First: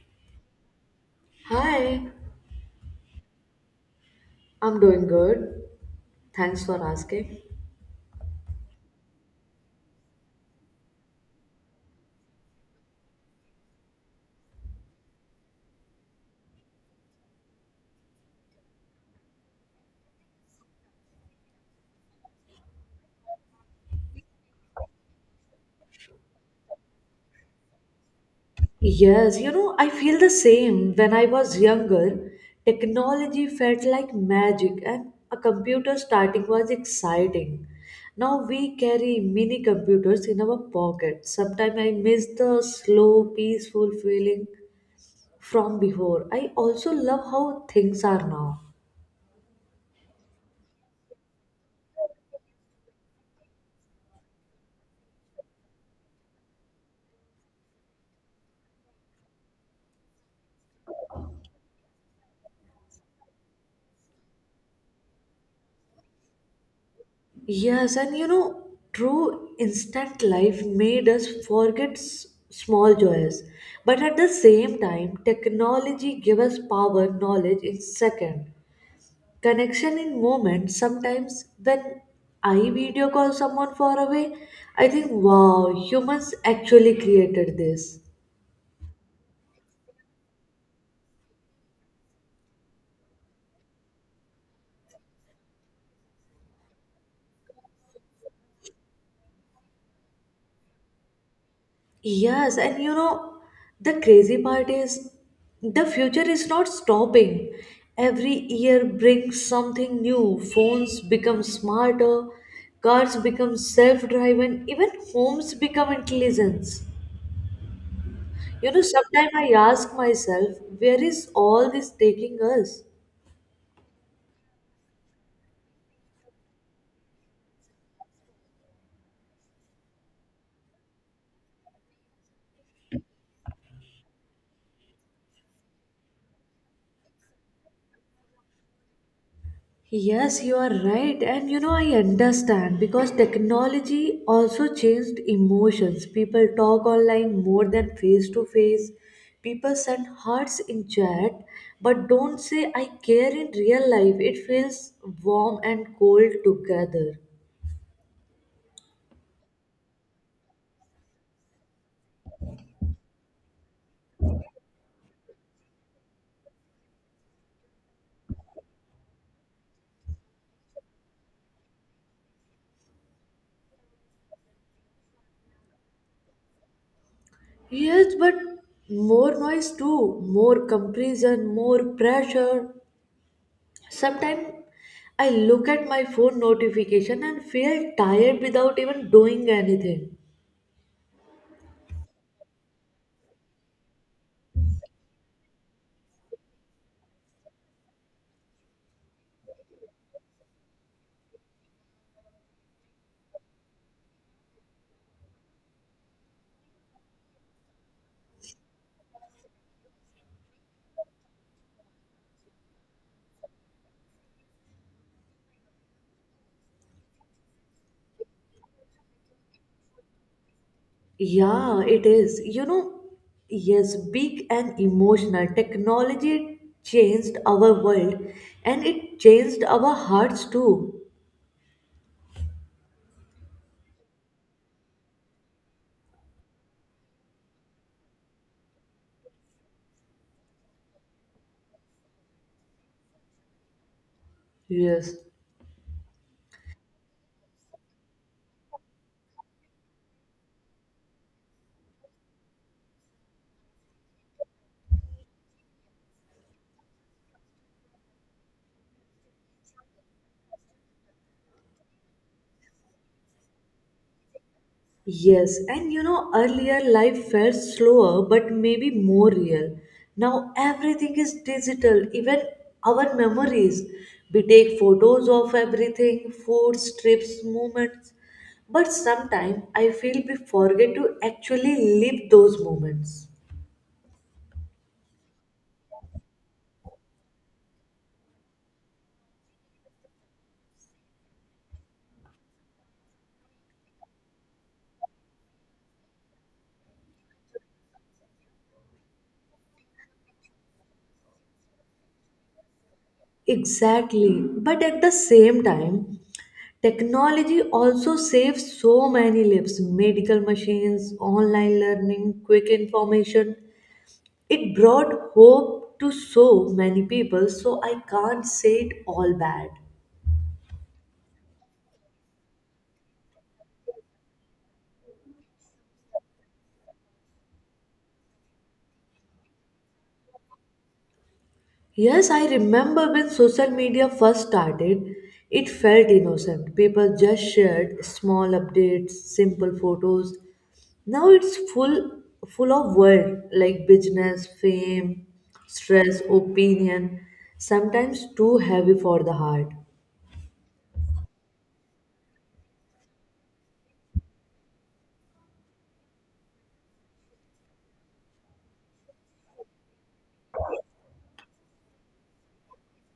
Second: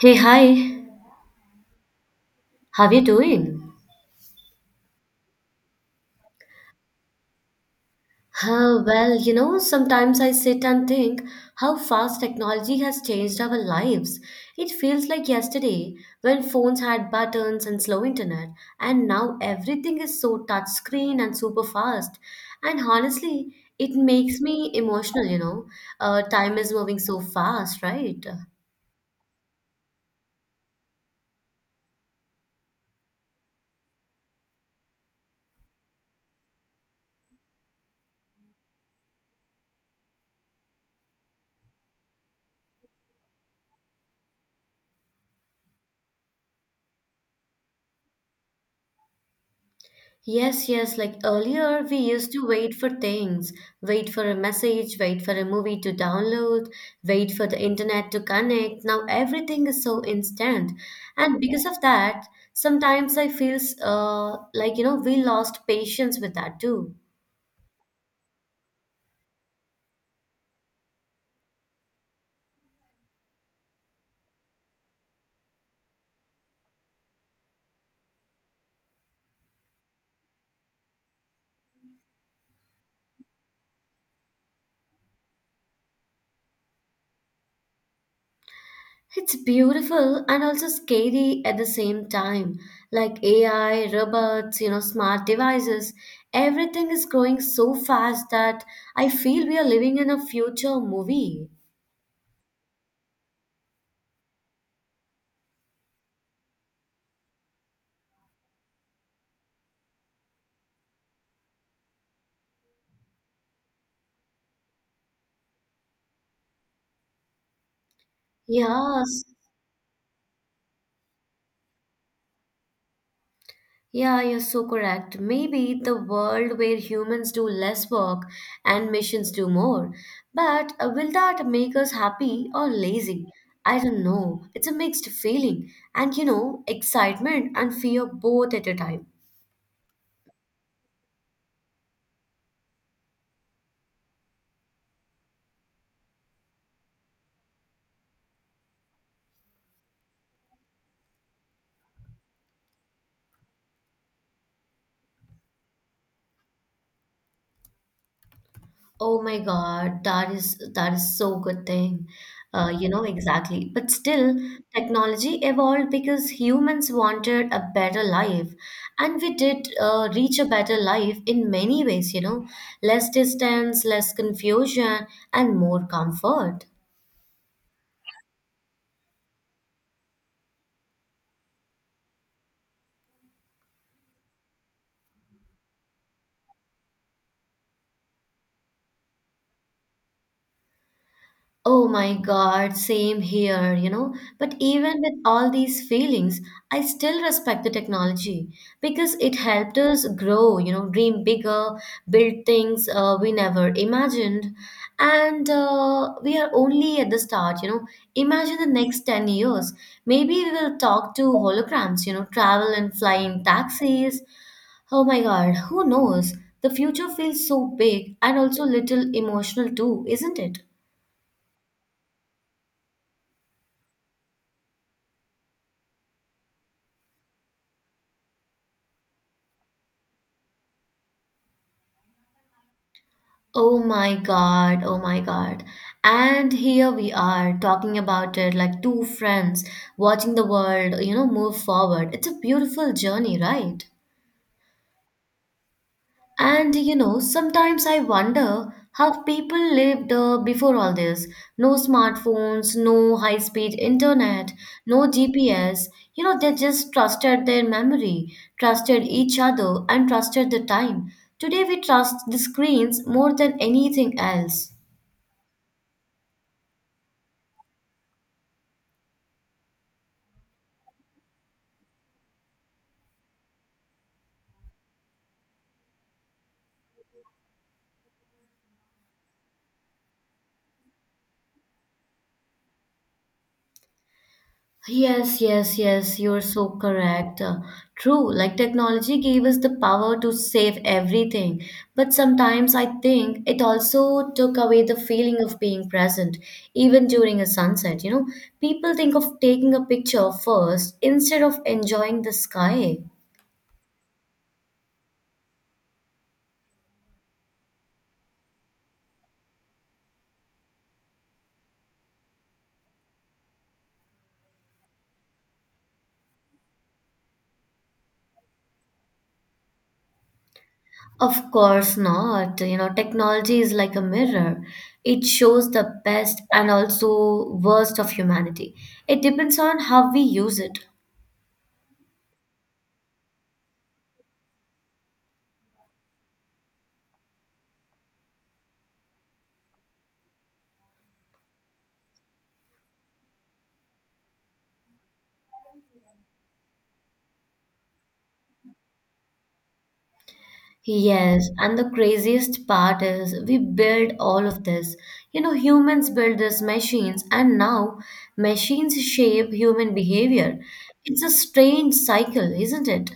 Hey, hi, Hi, how are you doing? I'm doing good. Thanks for asking. Oh well, you know, sometimes I sit and think how fast technology has changed our lives. It feels like yesterday when phones had buttons and slow internet, and now everything is so touch screen and super fast. And honestly, it makes me emotional, you know. Time is moving so fast, right? Yes, you know, I feel the same. When I was younger, technology felt like magic and a computer starting was exciting. Now we carry mini computers in our pocket. Sometimes I miss the slow, peaceful feeling from before. I also love how things are now. Yes, yes. Like earlier, we used to wait for things, wait for a message, wait for a movie to download, wait for the internet to connect. Now everything is so instant. And because of that, sometimes I feel like, you know, we lost patience with that too. Yes, and you know, true instant life made us forget small joys. But at the same time, technology gave us power, knowledge in second, connection in moment. Sometimes when I video call someone far away, I think, wow, humans actually created this. It's beautiful and also scary at the same time. Like AI, robots, you know, smart devices, everything is growing so fast that I feel we are living in a future movie. Yes, and you know, the crazy part is the future is not stopping. Every year brings something new. Phones become smarter, cars become self-driven, even homes become intelligent. You know, Yes, sometimes I ask myself, where is all this taking us? yeah, you're so correct. Maybe the world where humans do less work and missions do more. But will that make us happy or lazy? I don't know. It's a mixed feeling, and you know, excitement and fear both at a time. Yes, you are right. And you know, I understand because technology also changed emotions. People talk online more than face to face. People send hearts in chat, but don't say I care in real life. It feels warm and cold together. Oh my God, that is so good thing. You know exactly. But still, technology evolved because humans wanted a better life, and we did reach a better life in many ways, you know, less distance, less confusion, and more comfort. Yes, but more noise too, more comparison, more pressure. Sometimes I look at my phone notification and feel tired without even doing anything. Oh my God, same here, you know. But even with all these feelings, I still respect the technology because it helped us grow, you know, dream bigger, build things we never imagined. And we are only at the start, you know. Imagine the next 10 years. Maybe we will talk to holograms, you know, travel and fly in taxis. Oh my God, who knows? The future feels so big and also little emotional too, isn't it? Yeah, it is. You know, yes, big and emotional. Technology changed our world and it changed our hearts too. Oh my God, oh my God. And here we are talking about it like two friends watching the world, you know, move forward. It's a beautiful journey, right? Yes. And you know, sometimes I wonder how people lived before all this. No smartphones, no high-speed internet, no GPS. You know, they just trusted their memory, trusted each other, and trusted the time. Today we trust the screens more than anything else. Yes, and you know, earlier life felt slower but maybe more real. Now everything is digital, even our memories. We take photos of everything, foods, trips, moments. But sometimes I feel we forget to actually live those moments. Yes, yes, yes, you're so correct. True, like technology gave us the power to save everything, but sometimes I think it also took away the feeling of being present, even during a sunset. You know, people think of taking a picture first instead of enjoying the sky. Exactly. But at the same time, technology also saves so many lives, medical machines, online learning, quick information. It brought hope to so many people, so I can't say it all bad. Of course not. You know, technology is like a mirror. It shows the best and also worst of humanity. It depends on how we use it. Yes, I remember when social media first started, it felt innocent. People just shared small updates, simple photos. Now it's full of world like business, fame, stress, opinion, sometimes too heavy for the heart. Yes, and the craziest part is we build all of this. You know, humans build these machines, and now machines shape human behavior. It's a strange cycle, isn't it?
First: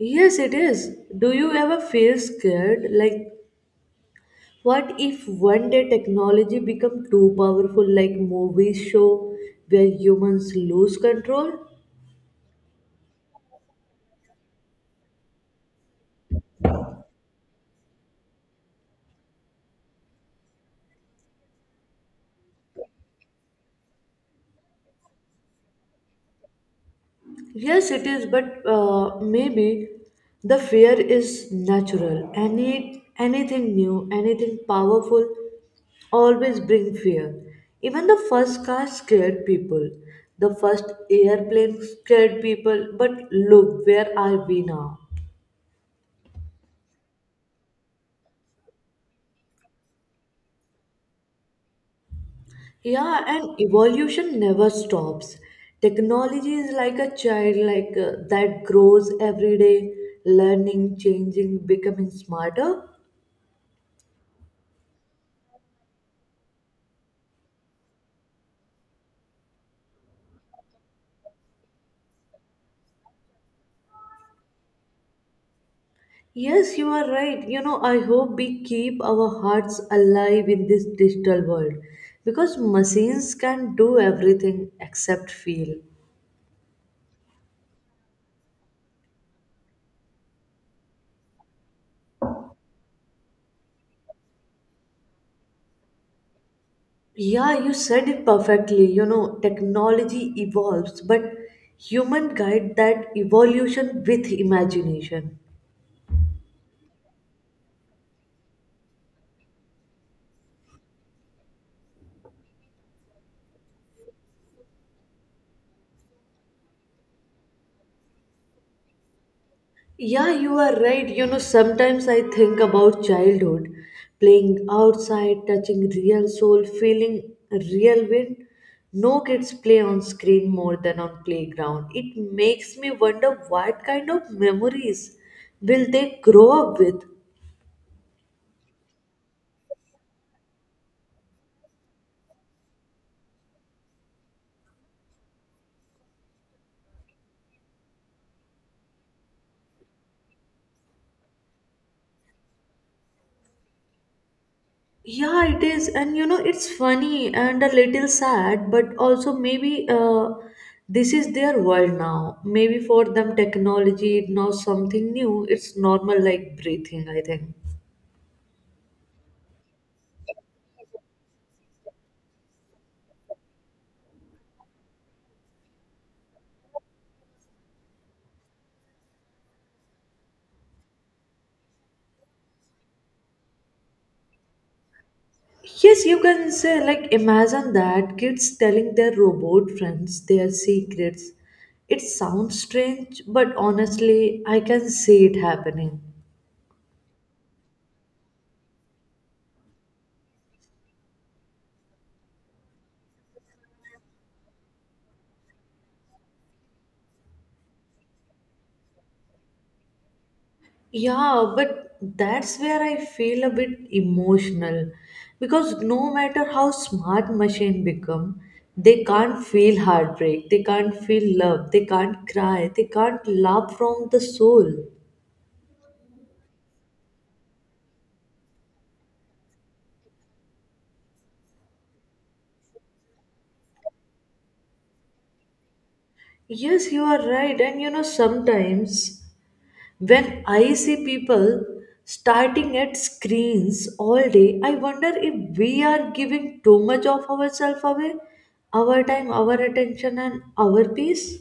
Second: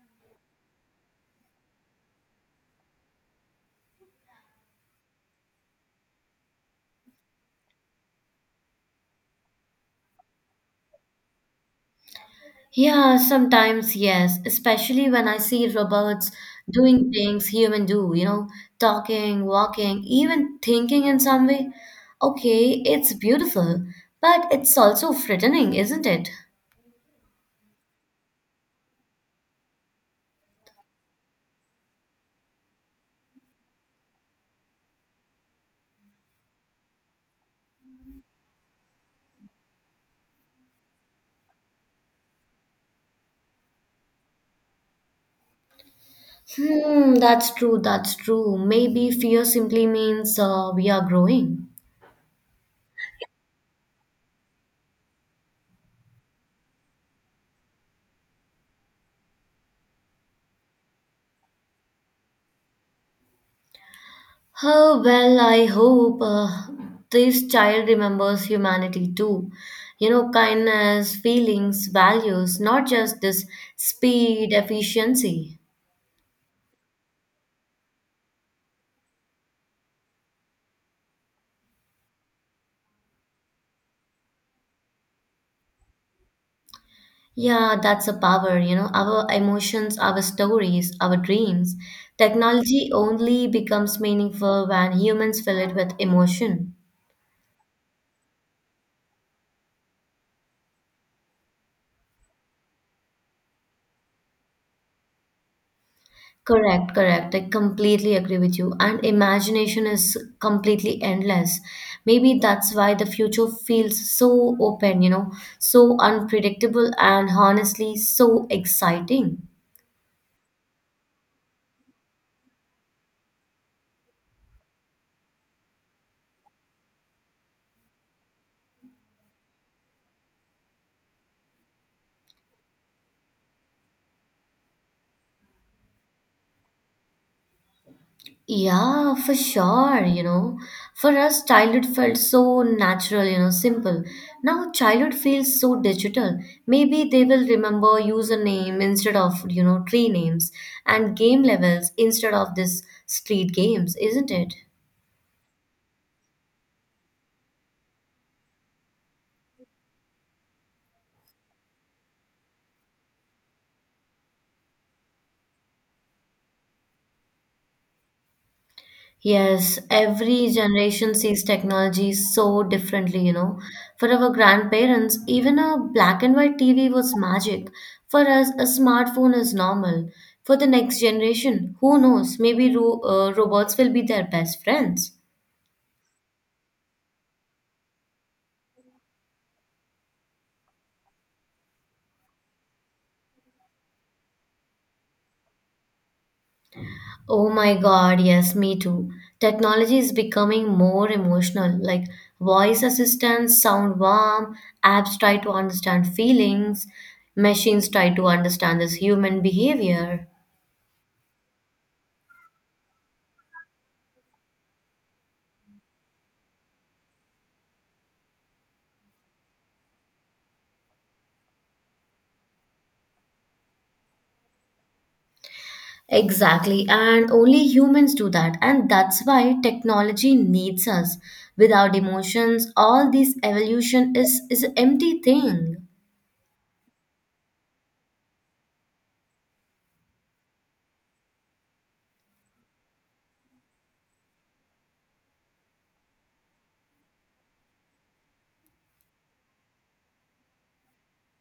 Yes, it is. Do you ever feel scared? Like, what if one day technology become too powerful, like movies show, where humans lose control? Yeah, sometimes, yes, especially when I see robots doing things human do, you know, talking, walking, even thinking in some way. Okay, it's beautiful, but it's also frightening, isn't it? Yes, it is, but maybe the fear is natural. Anything new, anything powerful, always bring fear. Even the first car scared people. The first airplane scared people. But look, where are we now? Hmm, that's true, that's true. Maybe fear simply means we are growing. Yeah, and evolution never stops. Technology is like a child, like that grows every day, learning, changing, becoming smarter. Oh, well, I hope this child remembers humanity too. You know, kindness, feelings, values, not just this speed, efficiency. Yes, you are right. You know, I hope we keep our hearts alive in this digital world because machines can do everything except feel. Yeah, that's a power, you know, our emotions, our stories, our dreams. Technology only becomes meaningful when humans fill it with emotion. Yeah, you said it perfectly. You know, technology evolves, but human guide that evolution with imagination. Correct, correct. I completely agree with you. And imagination is completely endless. Maybe that's why the future feels so open, you know, so unpredictable and honestly so exciting. Yeah, you are right. You know, sometimes I think about childhood, playing outside, touching real soil, feeling real wind. No, kids play on screen more than on playground. It makes me wonder what kind of memories will they grow up with. Yeah, for sure, you know. For us, childhood felt so natural, you know, simple. Now, childhood feels so digital. Maybe they will remember username instead of, you know, tree names and game levels instead of this street games, isn't it? Yeah, it is, and you know, it's funny and a little sad, but also maybe this is their world now. Maybe for them, technology is now something new. It's normal, like breathing, I think. Yes, every generation sees technology so differently, you know. For our grandparents, even a black and white TV was magic. For us, a smartphone is normal. For the next generation, who knows? Maybe robots will be their best friends. Yes, you can say, like, imagine that kids telling their robot friends their secrets. It sounds strange, but honestly, I can see it happening. Oh my God, yes, me too. Technology is becoming more emotional. Like voice assistants sound warm, apps try to understand feelings, machines try to understand this human behavior. Yeah, but that's where I feel a bit emotional because no matter how smart machine become, they can't feel heartbreak, they can't feel love, they can't cry, they can't laugh from the soul. Exactly, and only humans do that, and that's why technology needs us. Without emotions, all this evolution is an empty thing. Yes, you are right. And you know, sometimes when I see people starting at screens all day, I wonder if we are giving too much of ourselves away, our time, our attention, and our peace.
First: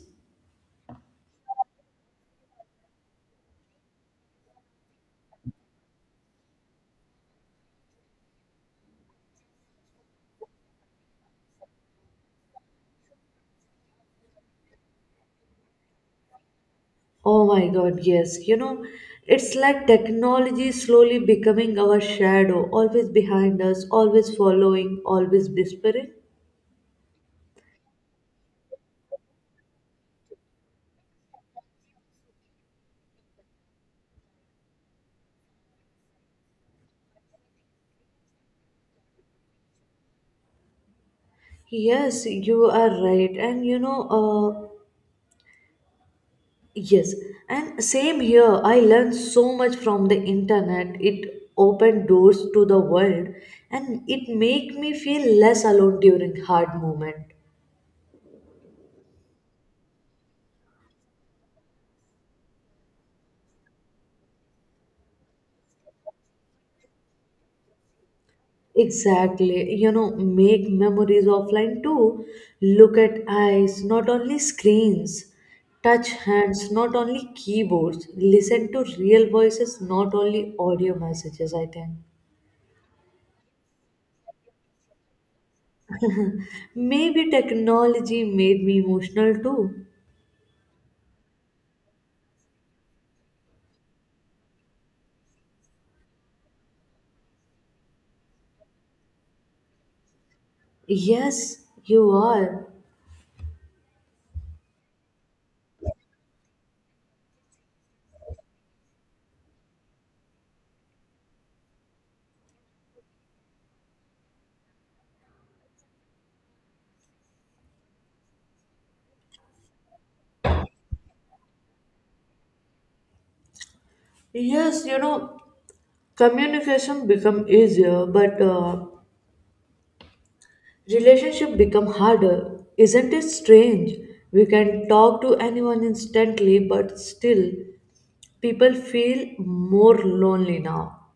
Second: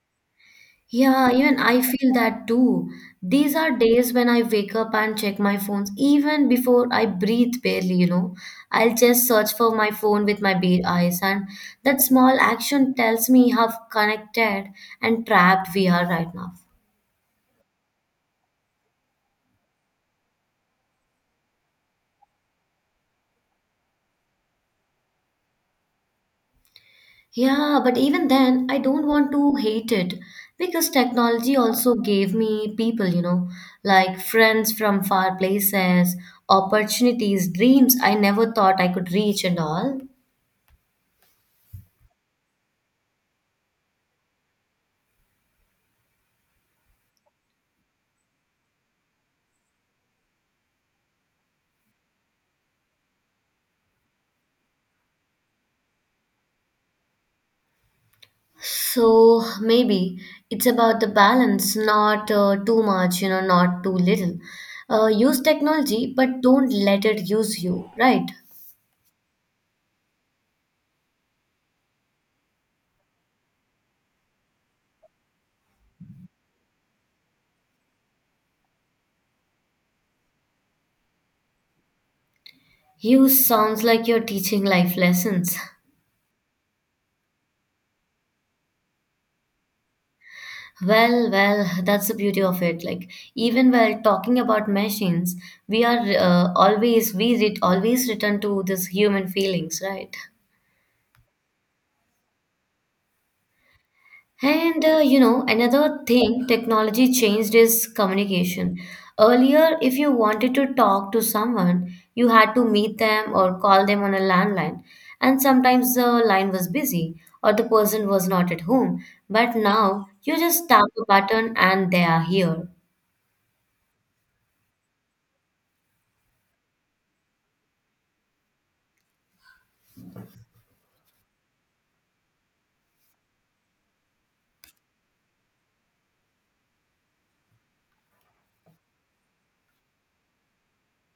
Yeah, even I feel that too. These are days when I wake up and check my phones, even before I breathe barely, you know. I'll just search for my phone with my bare eyes, and that small action tells me how connected and trapped we are right now. Oh my God, yes. You know, it's like technology slowly becoming our shadow, always behind us, always following, always whispering. Yeah, but even then, I don't want to hate it because technology also gave me people, you know, like friends from far places, opportunities, dreams I never thought I could reach and all. Yes, you are right. Yes. And same here, I learned so much from the internet. It opened doors to the world and it made me feel less alone during hard moment. So maybe it's about the balance, not too much, you know, not too little. Use technology, but don't let it use you, right? Exactly. You know, make memories offline too. Look at eyes, not only screens. Touch hands, not only keyboards. Listen to real voices, not only audio messages, I think. Use sounds like you're teaching life lessons. Maybe technology made me emotional too. Well, well, that's the beauty of it. Like even while talking about machines, we are always we re- always return to this human feelings, right? Yes, you are. And you know, another thing technology changed is communication. Earlier, if you wanted to talk to someone, you had to meet them or call them on a landline, and sometimes the line was busy or the person was not at home. But now you just tap a button and they are here. Yes, you know, communication become easier, but relationship become harder. Isn't it strange? We can talk to anyone instantly, but still people feel more lonely now.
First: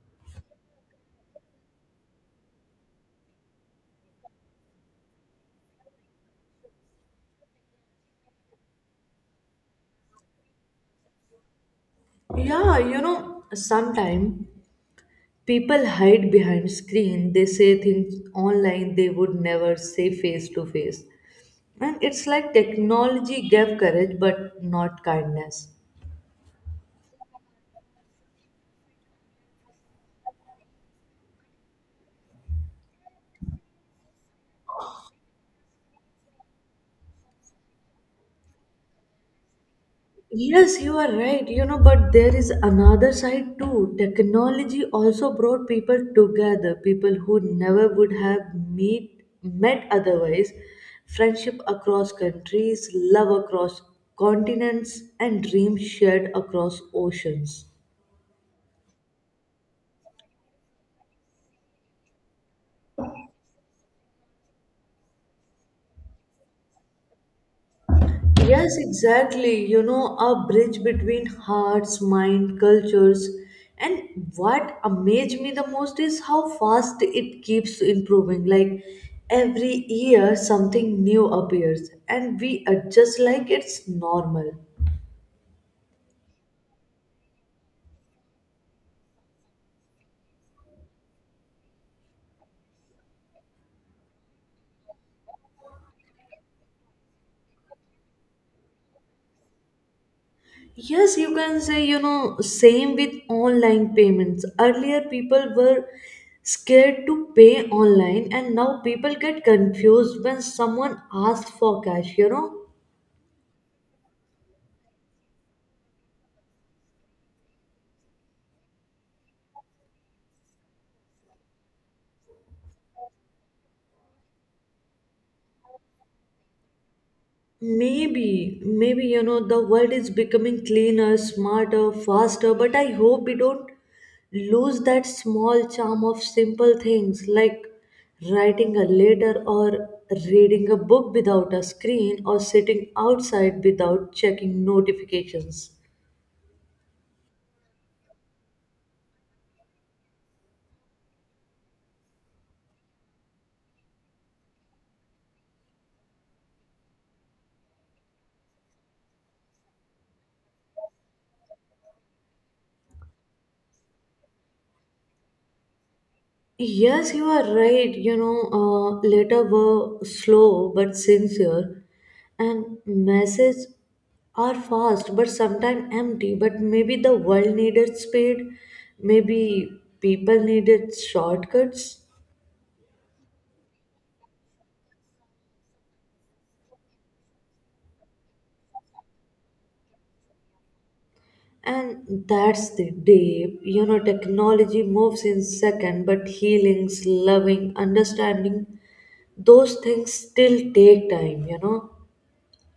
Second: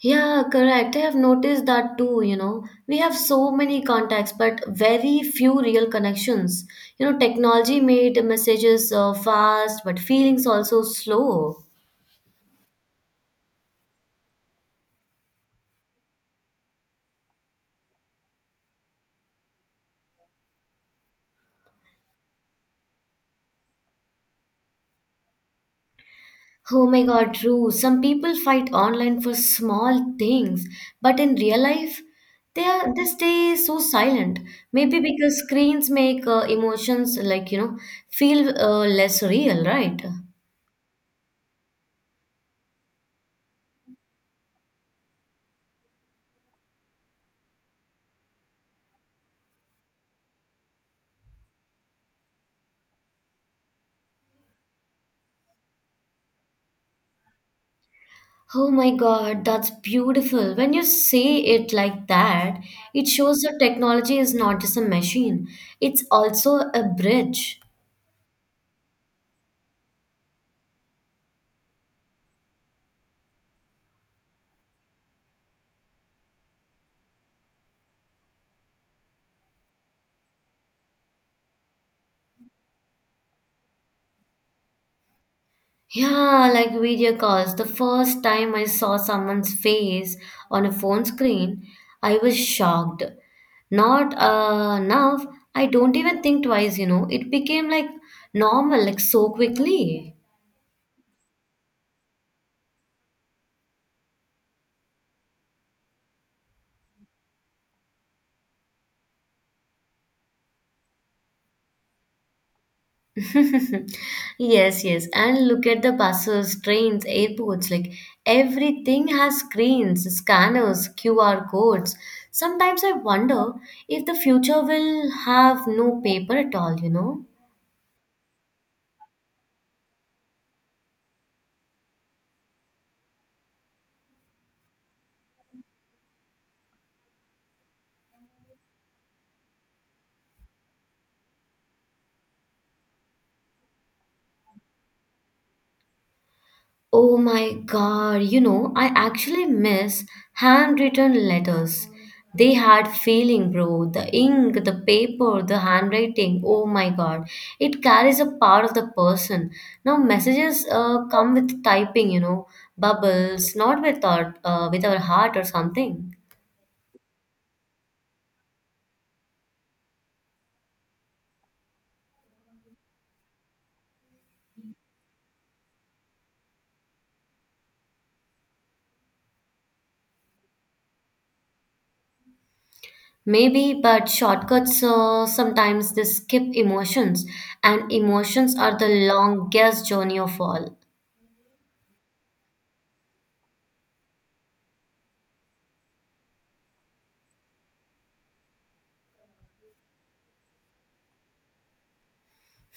Yeah, correct. I have noticed that too, you know. We have so many contacts, but very few real connections. You know, technology made messages fast, but feelings also slow. Yeah, you know, sometimes people hide behind screen. They say things online they would never say face to face. And it's like technology gave courage but not kindness. Oh my God, true. Some people fight online for small things, but in real life, they stay so silent. Maybe because screens make emotions like, you know, feel less real, right? Yes, you are right. You know, but there is another side too. Technology also brought people together, people who never would have met otherwise. Friendship across countries, love across continents, and dreams shared across oceans. Oh my God, that's beautiful. When you say it like that, it shows that technology is not just a machine, it's also a bridge. Yes, exactly. You know, a bridge between hearts, mind, cultures. And what amazed me the most is how fast it keeps improving. Like every year, something new appears, and we adjust like it's normal. Yeah, like video calls. The first time I saw someone's face on a phone screen, I was shocked. Not enough. I don't even think twice, you know. It became like normal, like so quickly. Yes, you can say, you know, same with online payments. Earlier, people were scared to pay online, and now people get confused when someone asks for cash, you know. Yes, yes. And look at the buses, trains, airports, like everything has screens, scanners, QR codes. Sometimes I wonder if the future will have no paper at all, you know? Maybe, you know, the world is becoming cleaner, smarter, faster, but I hope we don't lose that small charm of simple things like writing a letter or reading a book without a screen or sitting outside without checking notifications. Oh my god, you know, I actually miss handwritten letters. They had feeling, bro. The ink, the paper, the handwriting. Oh my god. It carries a part of the person. Now messages come with typing, you know, bubbles, not with our with our heart or something. Yes, you are right. Later were slow but sincere, and messages are fast but sometimes empty. But maybe the world needed speed, maybe people needed shortcuts, Maybe, but shortcuts sometimes they skip emotions, and emotions are the longest journey of all. and that's the day. You know, technology moves in second, but healings, loving, understanding, those things still take time, you know.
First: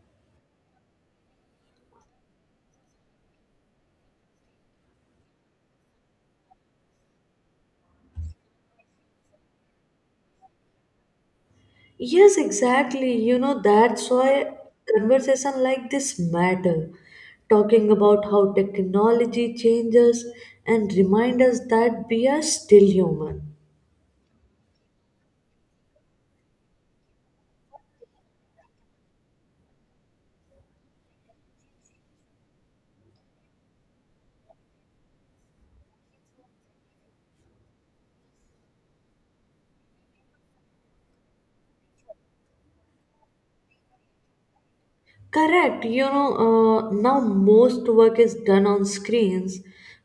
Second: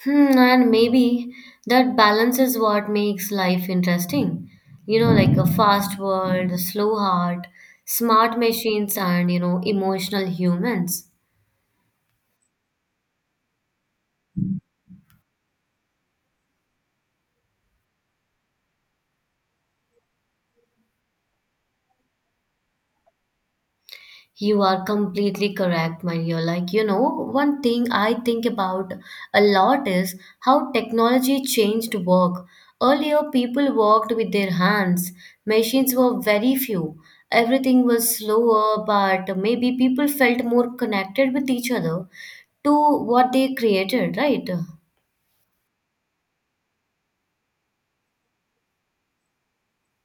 Hmm, and maybe that balance is what makes life interesting. You know, like a fast world, a slow heart, smart machines, and you know, emotional humans. Yes, exactly. You know, that's why conversation like this matter. Talking about how technology changes and remind us that we are still human. You are completely correct, my dear. Like, you know, one thing I think about a lot is how technology changed work. Earlier, people worked with their hands, machines were very few. Everything was slower, but maybe people felt more connected with each other to what they created, right? Correct. Now most work is done on screens,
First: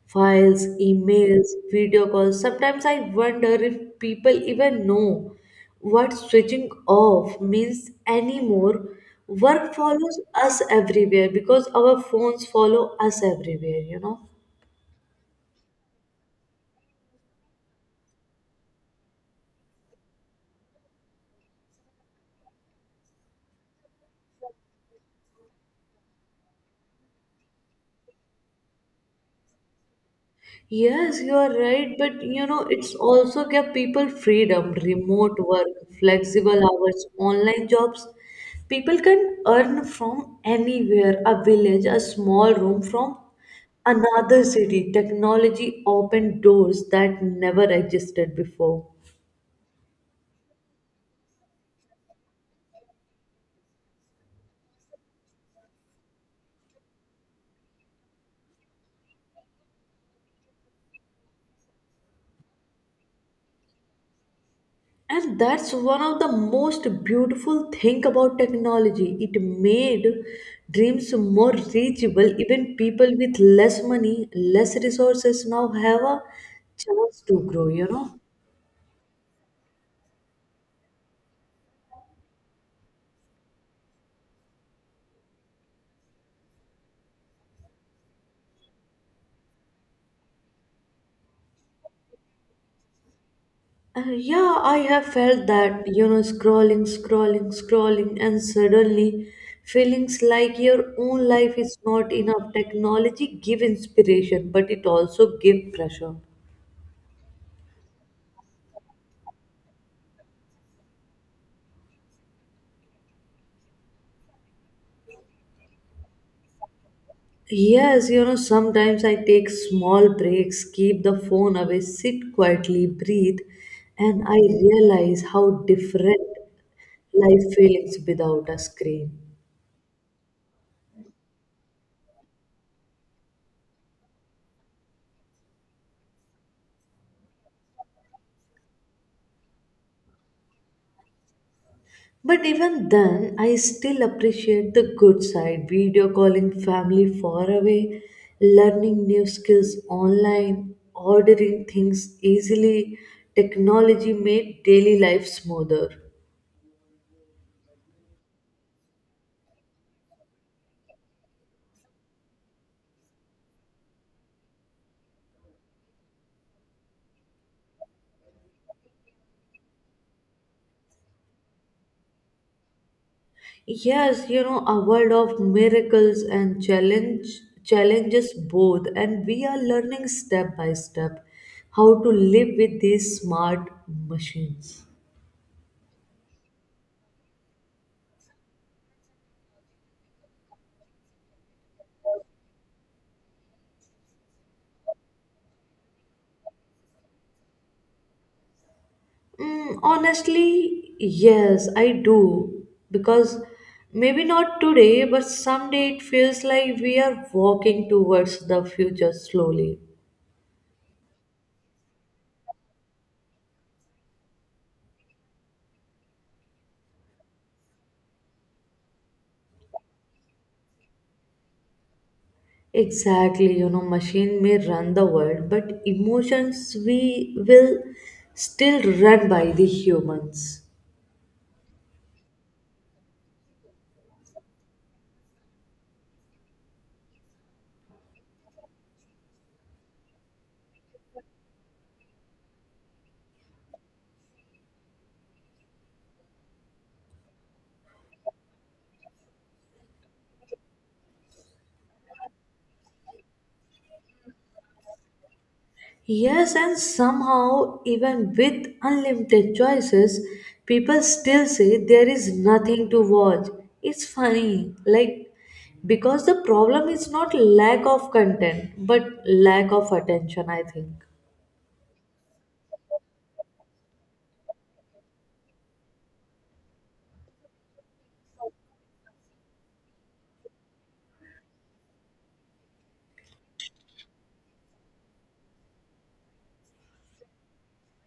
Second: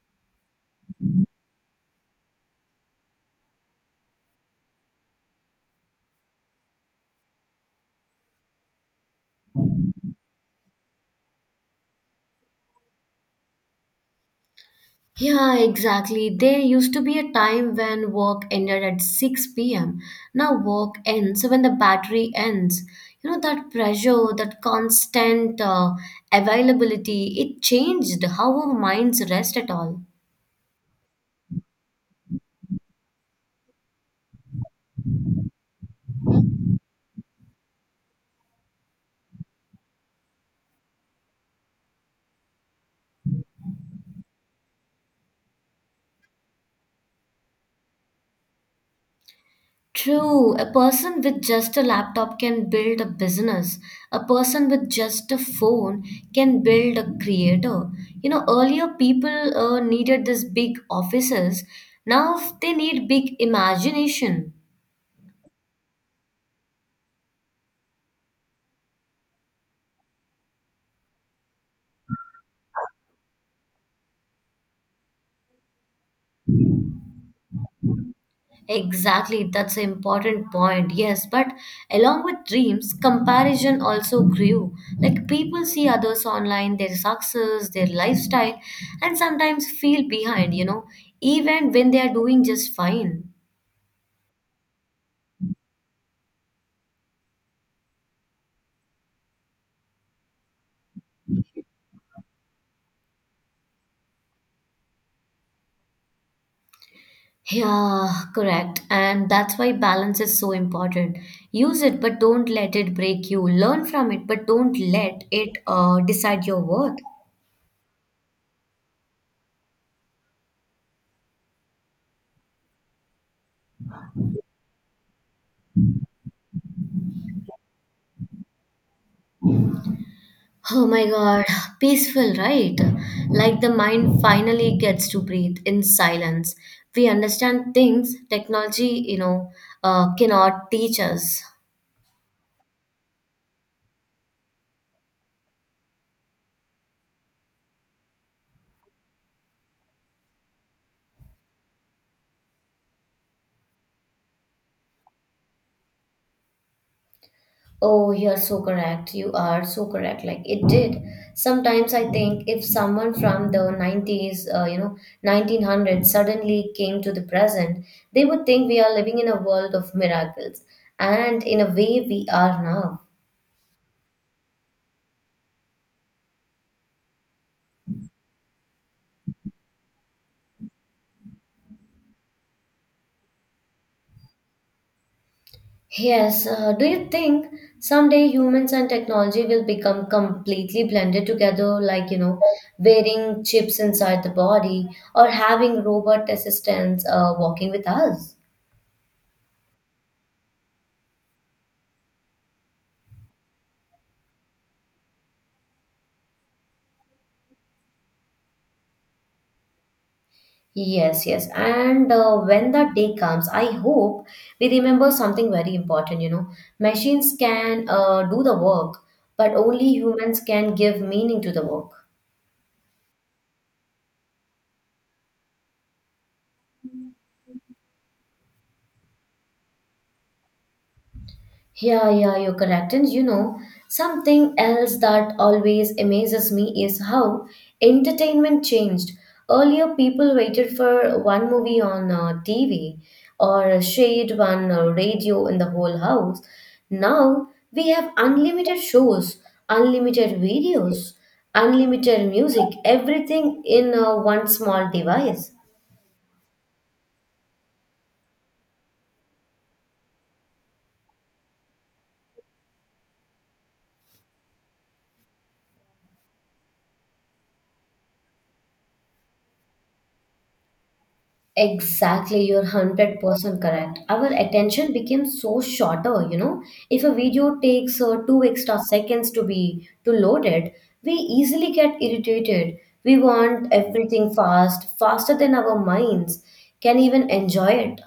files, emails, video calls. Sometimes I wonder if people even know what switching off means anymore. Work follows us everywhere because our phones follow us everywhere, you know. Yeah, exactly. There used to be a time when work ended at 6 p.m. Now work ends when the battery ends. You know, that pressure, that constant availability, it changed how our minds rest at all. Yes, you are right, but you know, it's also give people freedom, remote work, flexible hours, online jobs. People can earn from anywhere, a village, a small room from another city. Technology opened doors that never existed before. True, a person with just a laptop can build a business. A person with just a phone can build a creator. You know, earlier people needed these big offices. Now they need big imagination. And that's one of the most beautiful thing about technology. It made dreams more reachable. Even people with less money, less resources now have a chance to grow, you know. Exactly, that's an important point. Yes, but along with dreams, comparison also grew. Like people see others online, their success, their lifestyle, and sometimes feel behind, you know, even when they are doing just fine. Yeah, I have felt that, you know, scrolling, scrolling, scrolling, and suddenly feelings like your own life is not enough. Technology give inspiration but it also give pressure. Yeah, correct. And that's why balance is so important. Use it, but don't let it break you. Learn from it, but don't let it decide your worth. Yes, you know, sometimes I take small breaks, keep the phone away, sit quietly, breathe, and I realize how different life feels without a screen. Oh my god, peaceful, right? Like the mind finally gets to breathe in silence. We understand things technology, you know, cannot teach us. But even then, I still appreciate the good side, video calling family far away, learning new skills online, ordering things easily. Technology made daily life smoother. Oh, you're so correct. You are so correct. Like it did. Sometimes I think if someone from the 90s, you know, 1900s suddenly came to the present, they would think we are living in a world of miracles. And in a way, we are now. Yes, you know, a world of miracles and challenges both, and we are learning step by step how to live with these smart machines. Yes, do you think someday humans and technology will become completely blended together, like, you know, wearing chips inside the body or having robot assistants walking with us? Mm, honestly, yes, I do because maybe not today, but someday it feels like we are walking towards the future slowly. Yes, yes. And when that day comes, I hope we remember something very important, you know. Machines can do the work, but only humans can give meaning to the work. Exactly, you know, machine may run the world, but emotions we will still run by the humans. Yeah, yeah, you're correct. And you know, something else that always amazes me is how entertainment changed. Earlier, people waited for one movie on TV or shared one radio in the whole house. Now, we have unlimited shows, unlimited videos, unlimited music, everything in one small device. Yes, and somehow, even with unlimited choices, people still say there is nothing to watch. It's funny, like, because the problem is not lack of content, but lack of attention, I think. Exactly, you're 100% correct. Our attention became so shorter, you know. If a video takes two extra seconds to be to load it, we easily get irritated. We want everything fast, faster than our minds can even enjoy it.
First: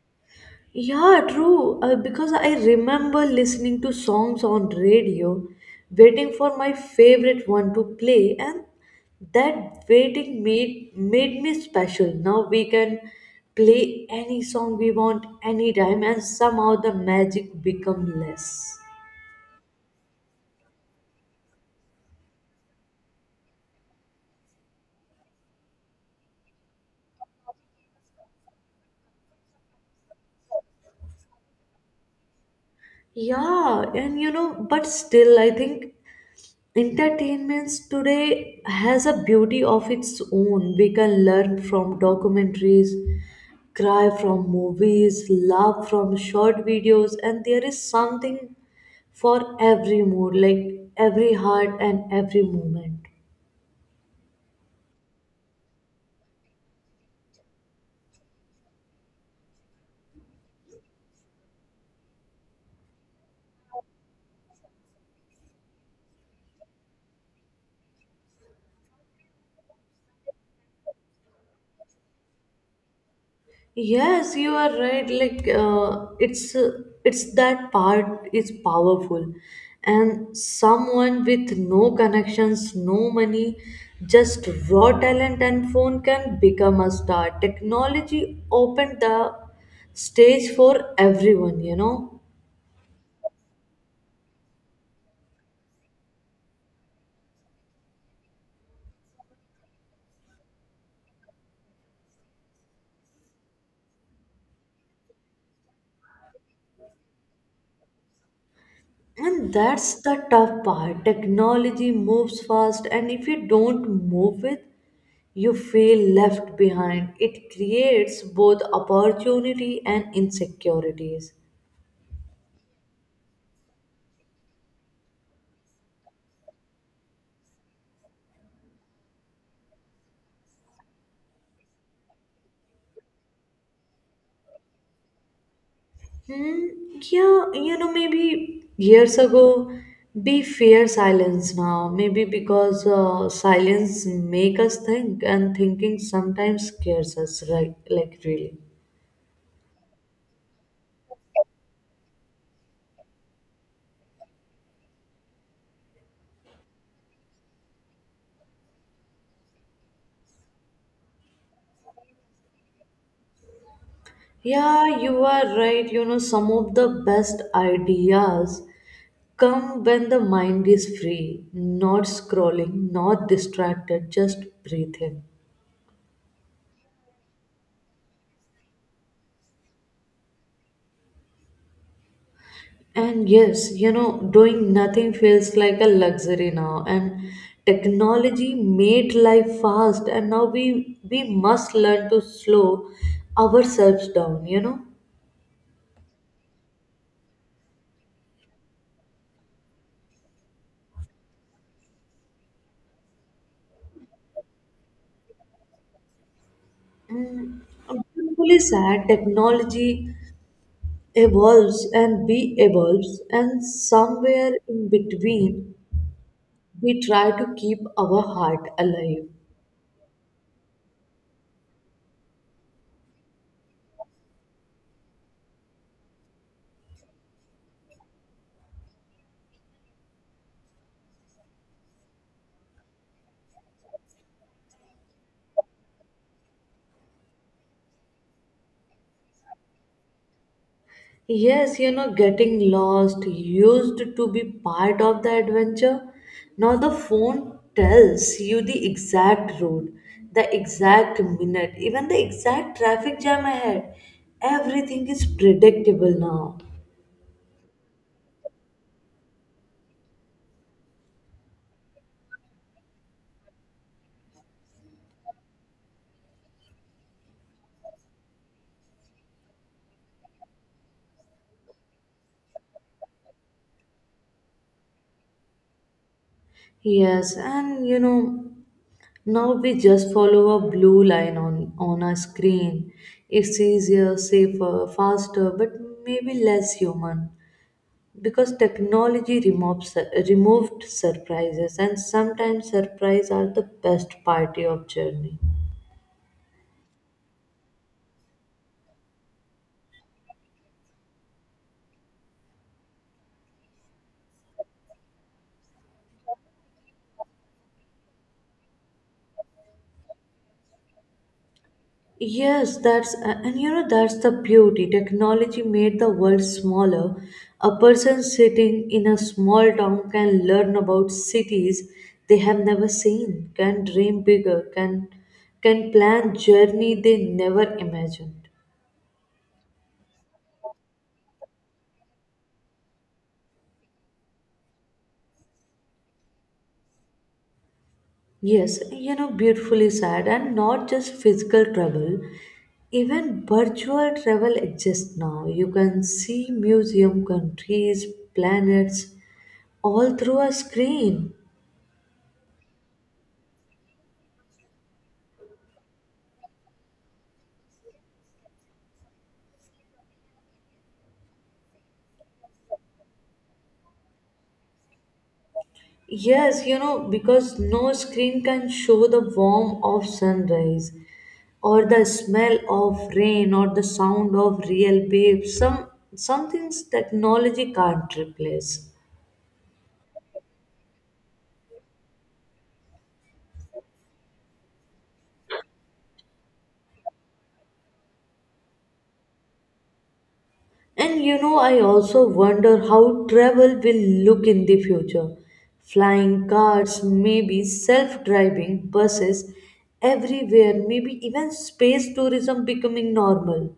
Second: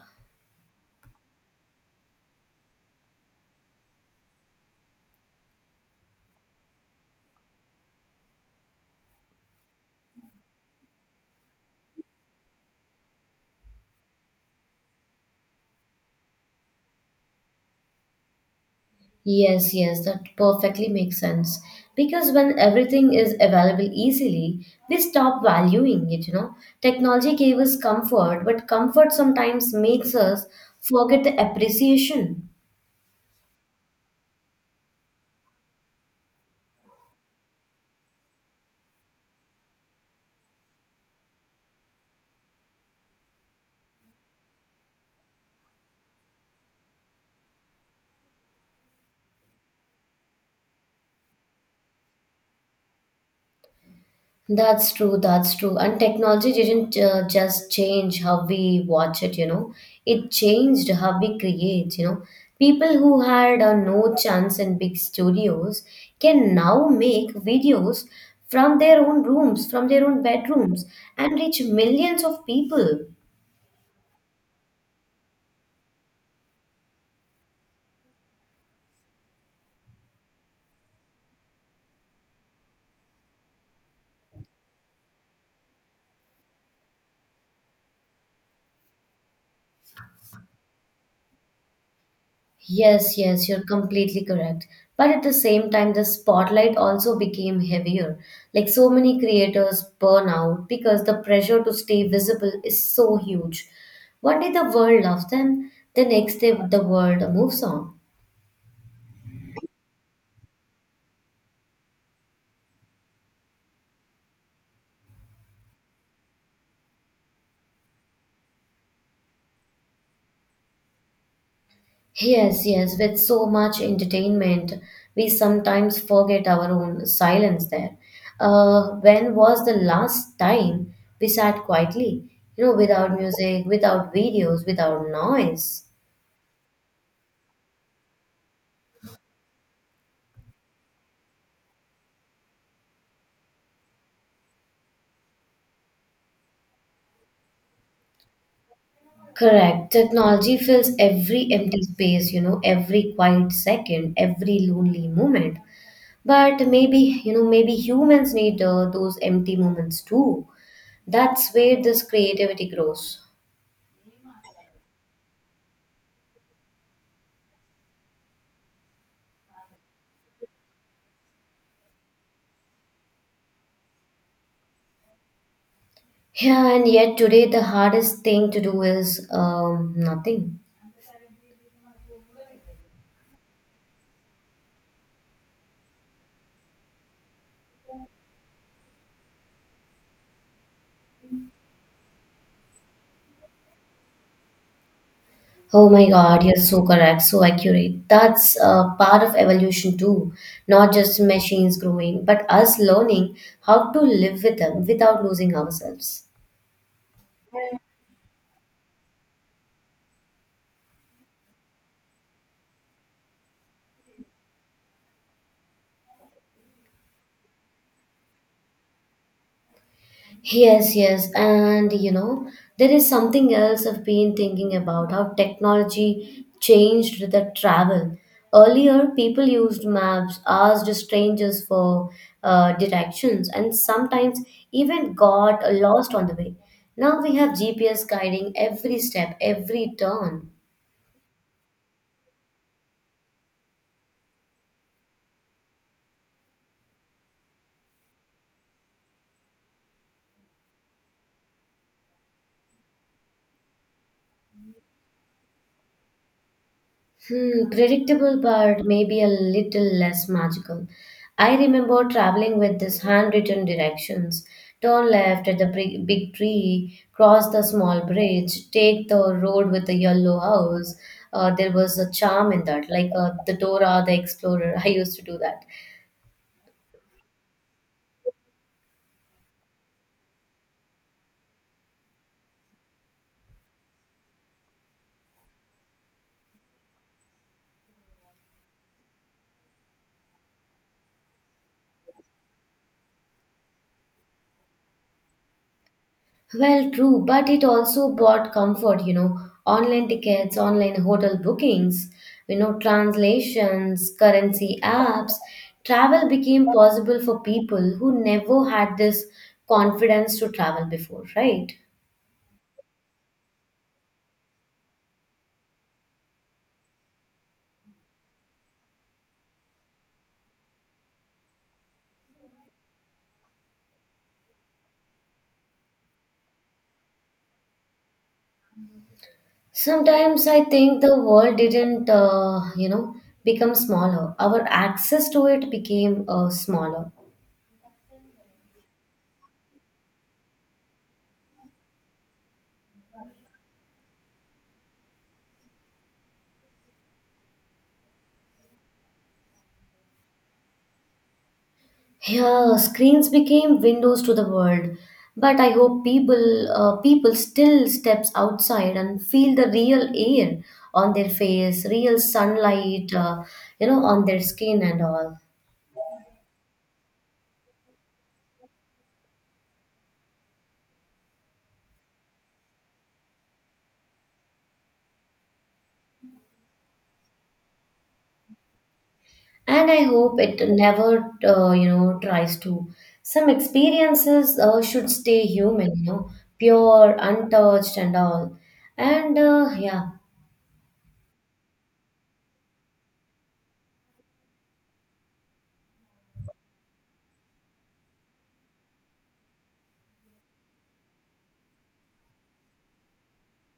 Yeah, true. Because I remember listening to songs on radio, waiting for my favorite one to play, and that waiting made me special. Now we can play any song we want anytime, and somehow the magic become less. Yes, yes, that perfectly makes sense. Because when everything is available easily, we stop valuing it, you know. Technology gave us comfort, but comfort sometimes makes us forget the appreciation. Yeah, and you know, but still, I think entertainments today has a beauty of its own. We can learn from documentaries, cry from movies, laugh from short videos, and there is something for every mood, like every heart and every moment. That's true, that's true. And technology didn't just change how we watch it, you know, it changed how we create, you know. People who had no chance in big studios can now make videos from their own rooms, from their own bedrooms, and reach millions of people. Yes, you are right. It's that part is powerful, and someone with no connections, no money, just raw talent and phone can become a star. Technology opened the stage for everyone, you know. Yes, yes, you're completely correct. But at the same time, the spotlight also became heavier. Like so many creators burn out because the pressure to stay visible is so huge. One day the world loves them, the next day the world moves on. And that's the tough part. Technology moves fast, and if you don't move with, you feel left behind. It creates both opportunity and insecurities. Yes, yes, with so much entertainment, we sometimes forget our own silence there. When was the last time we sat quietly? You know, without music, without videos, without noise. Hmm, yeah, you know, maybe years ago, we fear silence now. Maybe because silence make us think, and thinking sometimes scares us, right? Like, really. Correct. Technology fills every empty space, you know, every quiet second, every lonely moment. But maybe, you know, maybe humans need those empty moments too. That's where this creativity grows. Yeah, you are right. You know, some of the best ideas come when the mind is free, not scrolling, not distracted, just breathing. Yeah, and yet today the hardest thing to do is nothing. And yes, you know, doing nothing feels like a luxury now. And technology made life fast, and now we must learn to slow ourselves down, you know. Oh my God, you're so correct, so accurate. That's part of evolution too. Not just machines growing, but us learning how to live with them without losing ourselves. Mm, I'm really sad. Technology evolves, and we evolves, and somewhere in between, we try to keep our heart alive. Yes, yes. And you know, there is something else I've been thinking about how technology changed with the travel. Earlier, people used maps, asked strangers for directions, and sometimes even got lost on the way. Now we have GPS guiding every step, every turn. Yes, you know, getting lost used to be part of the adventure. Now the phone tells you the exact route, the exact minute, even the exact traffic jam ahead. Everything is predictable now. Hmm, predictable, but maybe a little less magical. I remember traveling with these handwritten directions. Turn left at the big, big tree, cross the small bridge, take the road with the yellow house. There was a charm in that, like the Dora the Explorer. I used to do that. Yes, and you know, now we just follow a blue line on a screen. It's easier, safer, faster, but maybe less human. Because technology removes, removed surprises, and sometimes surprise are the best party of journey. Well, true, but it also brought comfort, you know, online tickets, online hotel bookings, you know, translations, currency apps. Travel became possible for people who never had this confidence to travel before, right? And you know, that's the beauty. Technology made the world smaller. A person sitting in a small town can learn about cities they have never seen, can dream bigger, can plan journey they never imagined. Sometimes I think the world didn't become smaller. Our access to it became smaller. Yes, you know, beautifully said, and not just physical travel. Even virtual travel exists now. You can see museum, countries, planets, all through a screen. Yeah, screens became windows to the world, but I hope people still steps outside and feel the real air on their face, real sunlight, you know, on their skin and all. Yes, you know, because no screen can show the warmth of sunrise, or the smell of rain, or the sound of real waves. Some things technology can't replace. And I hope it never tries to. Some experiences should stay human, you know, pure, untouched, and all. And And you know, I also wonder how travel will look in the future. Flying cars, maybe self driving buses everywhere, maybe even space tourism becoming normal.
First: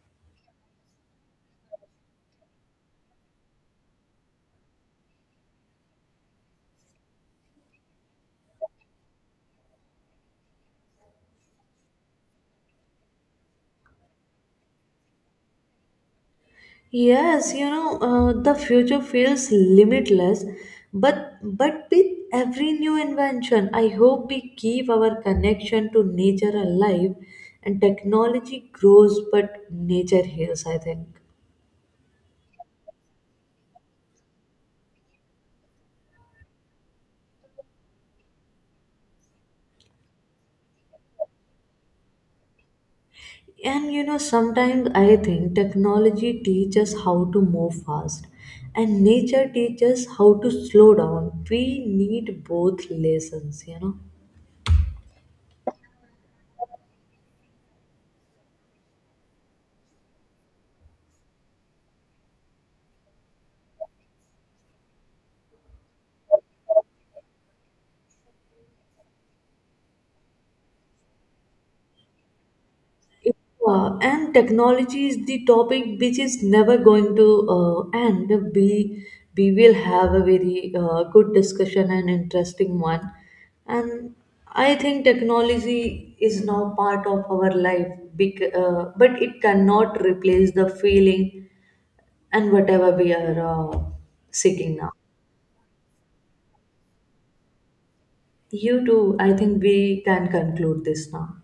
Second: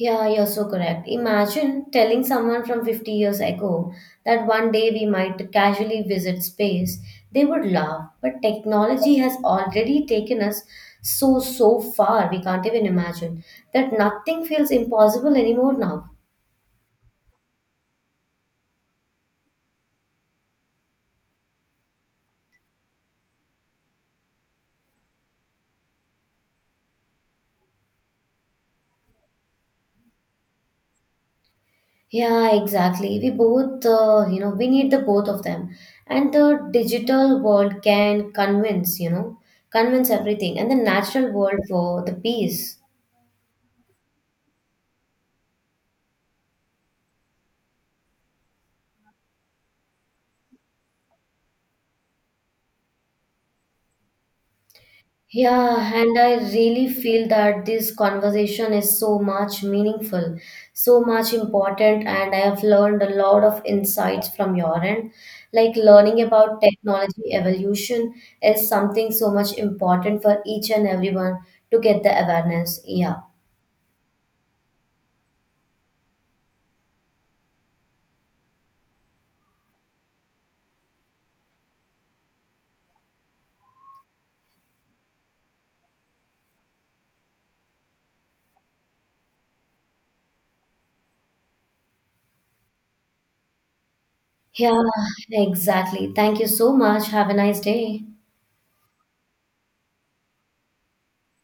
yeah, you're so correct. Imagine telling someone from 50 years ago that one day we might casually visit space. They would laugh, but technology has already taken us so, so far, we can't even imagine that nothing feels impossible anymore now. Yes, you know, the future feels limitless, but with every new invention, I hope we keep our connection to nature alive, and technology grows, but nature heals, I think. Yeah, exactly. We both, we need the both of them. And the digital world can convince, you know, convince everything, and the natural world for the peace. And you know, sometimes I think technology teaches how to move fast, and nature teaches how to slow down. We need both lessons, you know. Yeah, and I really feel that this conversation is so much meaningful, so much important, and I have learned a lot of insights from your end. Like learning about technology evolution is something so much important for each and everyone to get the awareness. Yeah. Yeah, and technology is the topic which is never going to end. We we will have a very good discussion and interesting one. And I think technology is now part of our life, but it cannot replace the feeling and whatever we are seeking Yeah, now. exactly. Thank you so much. Have a nice day. You too, I think we can conclude this now.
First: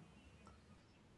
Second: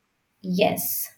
Yes.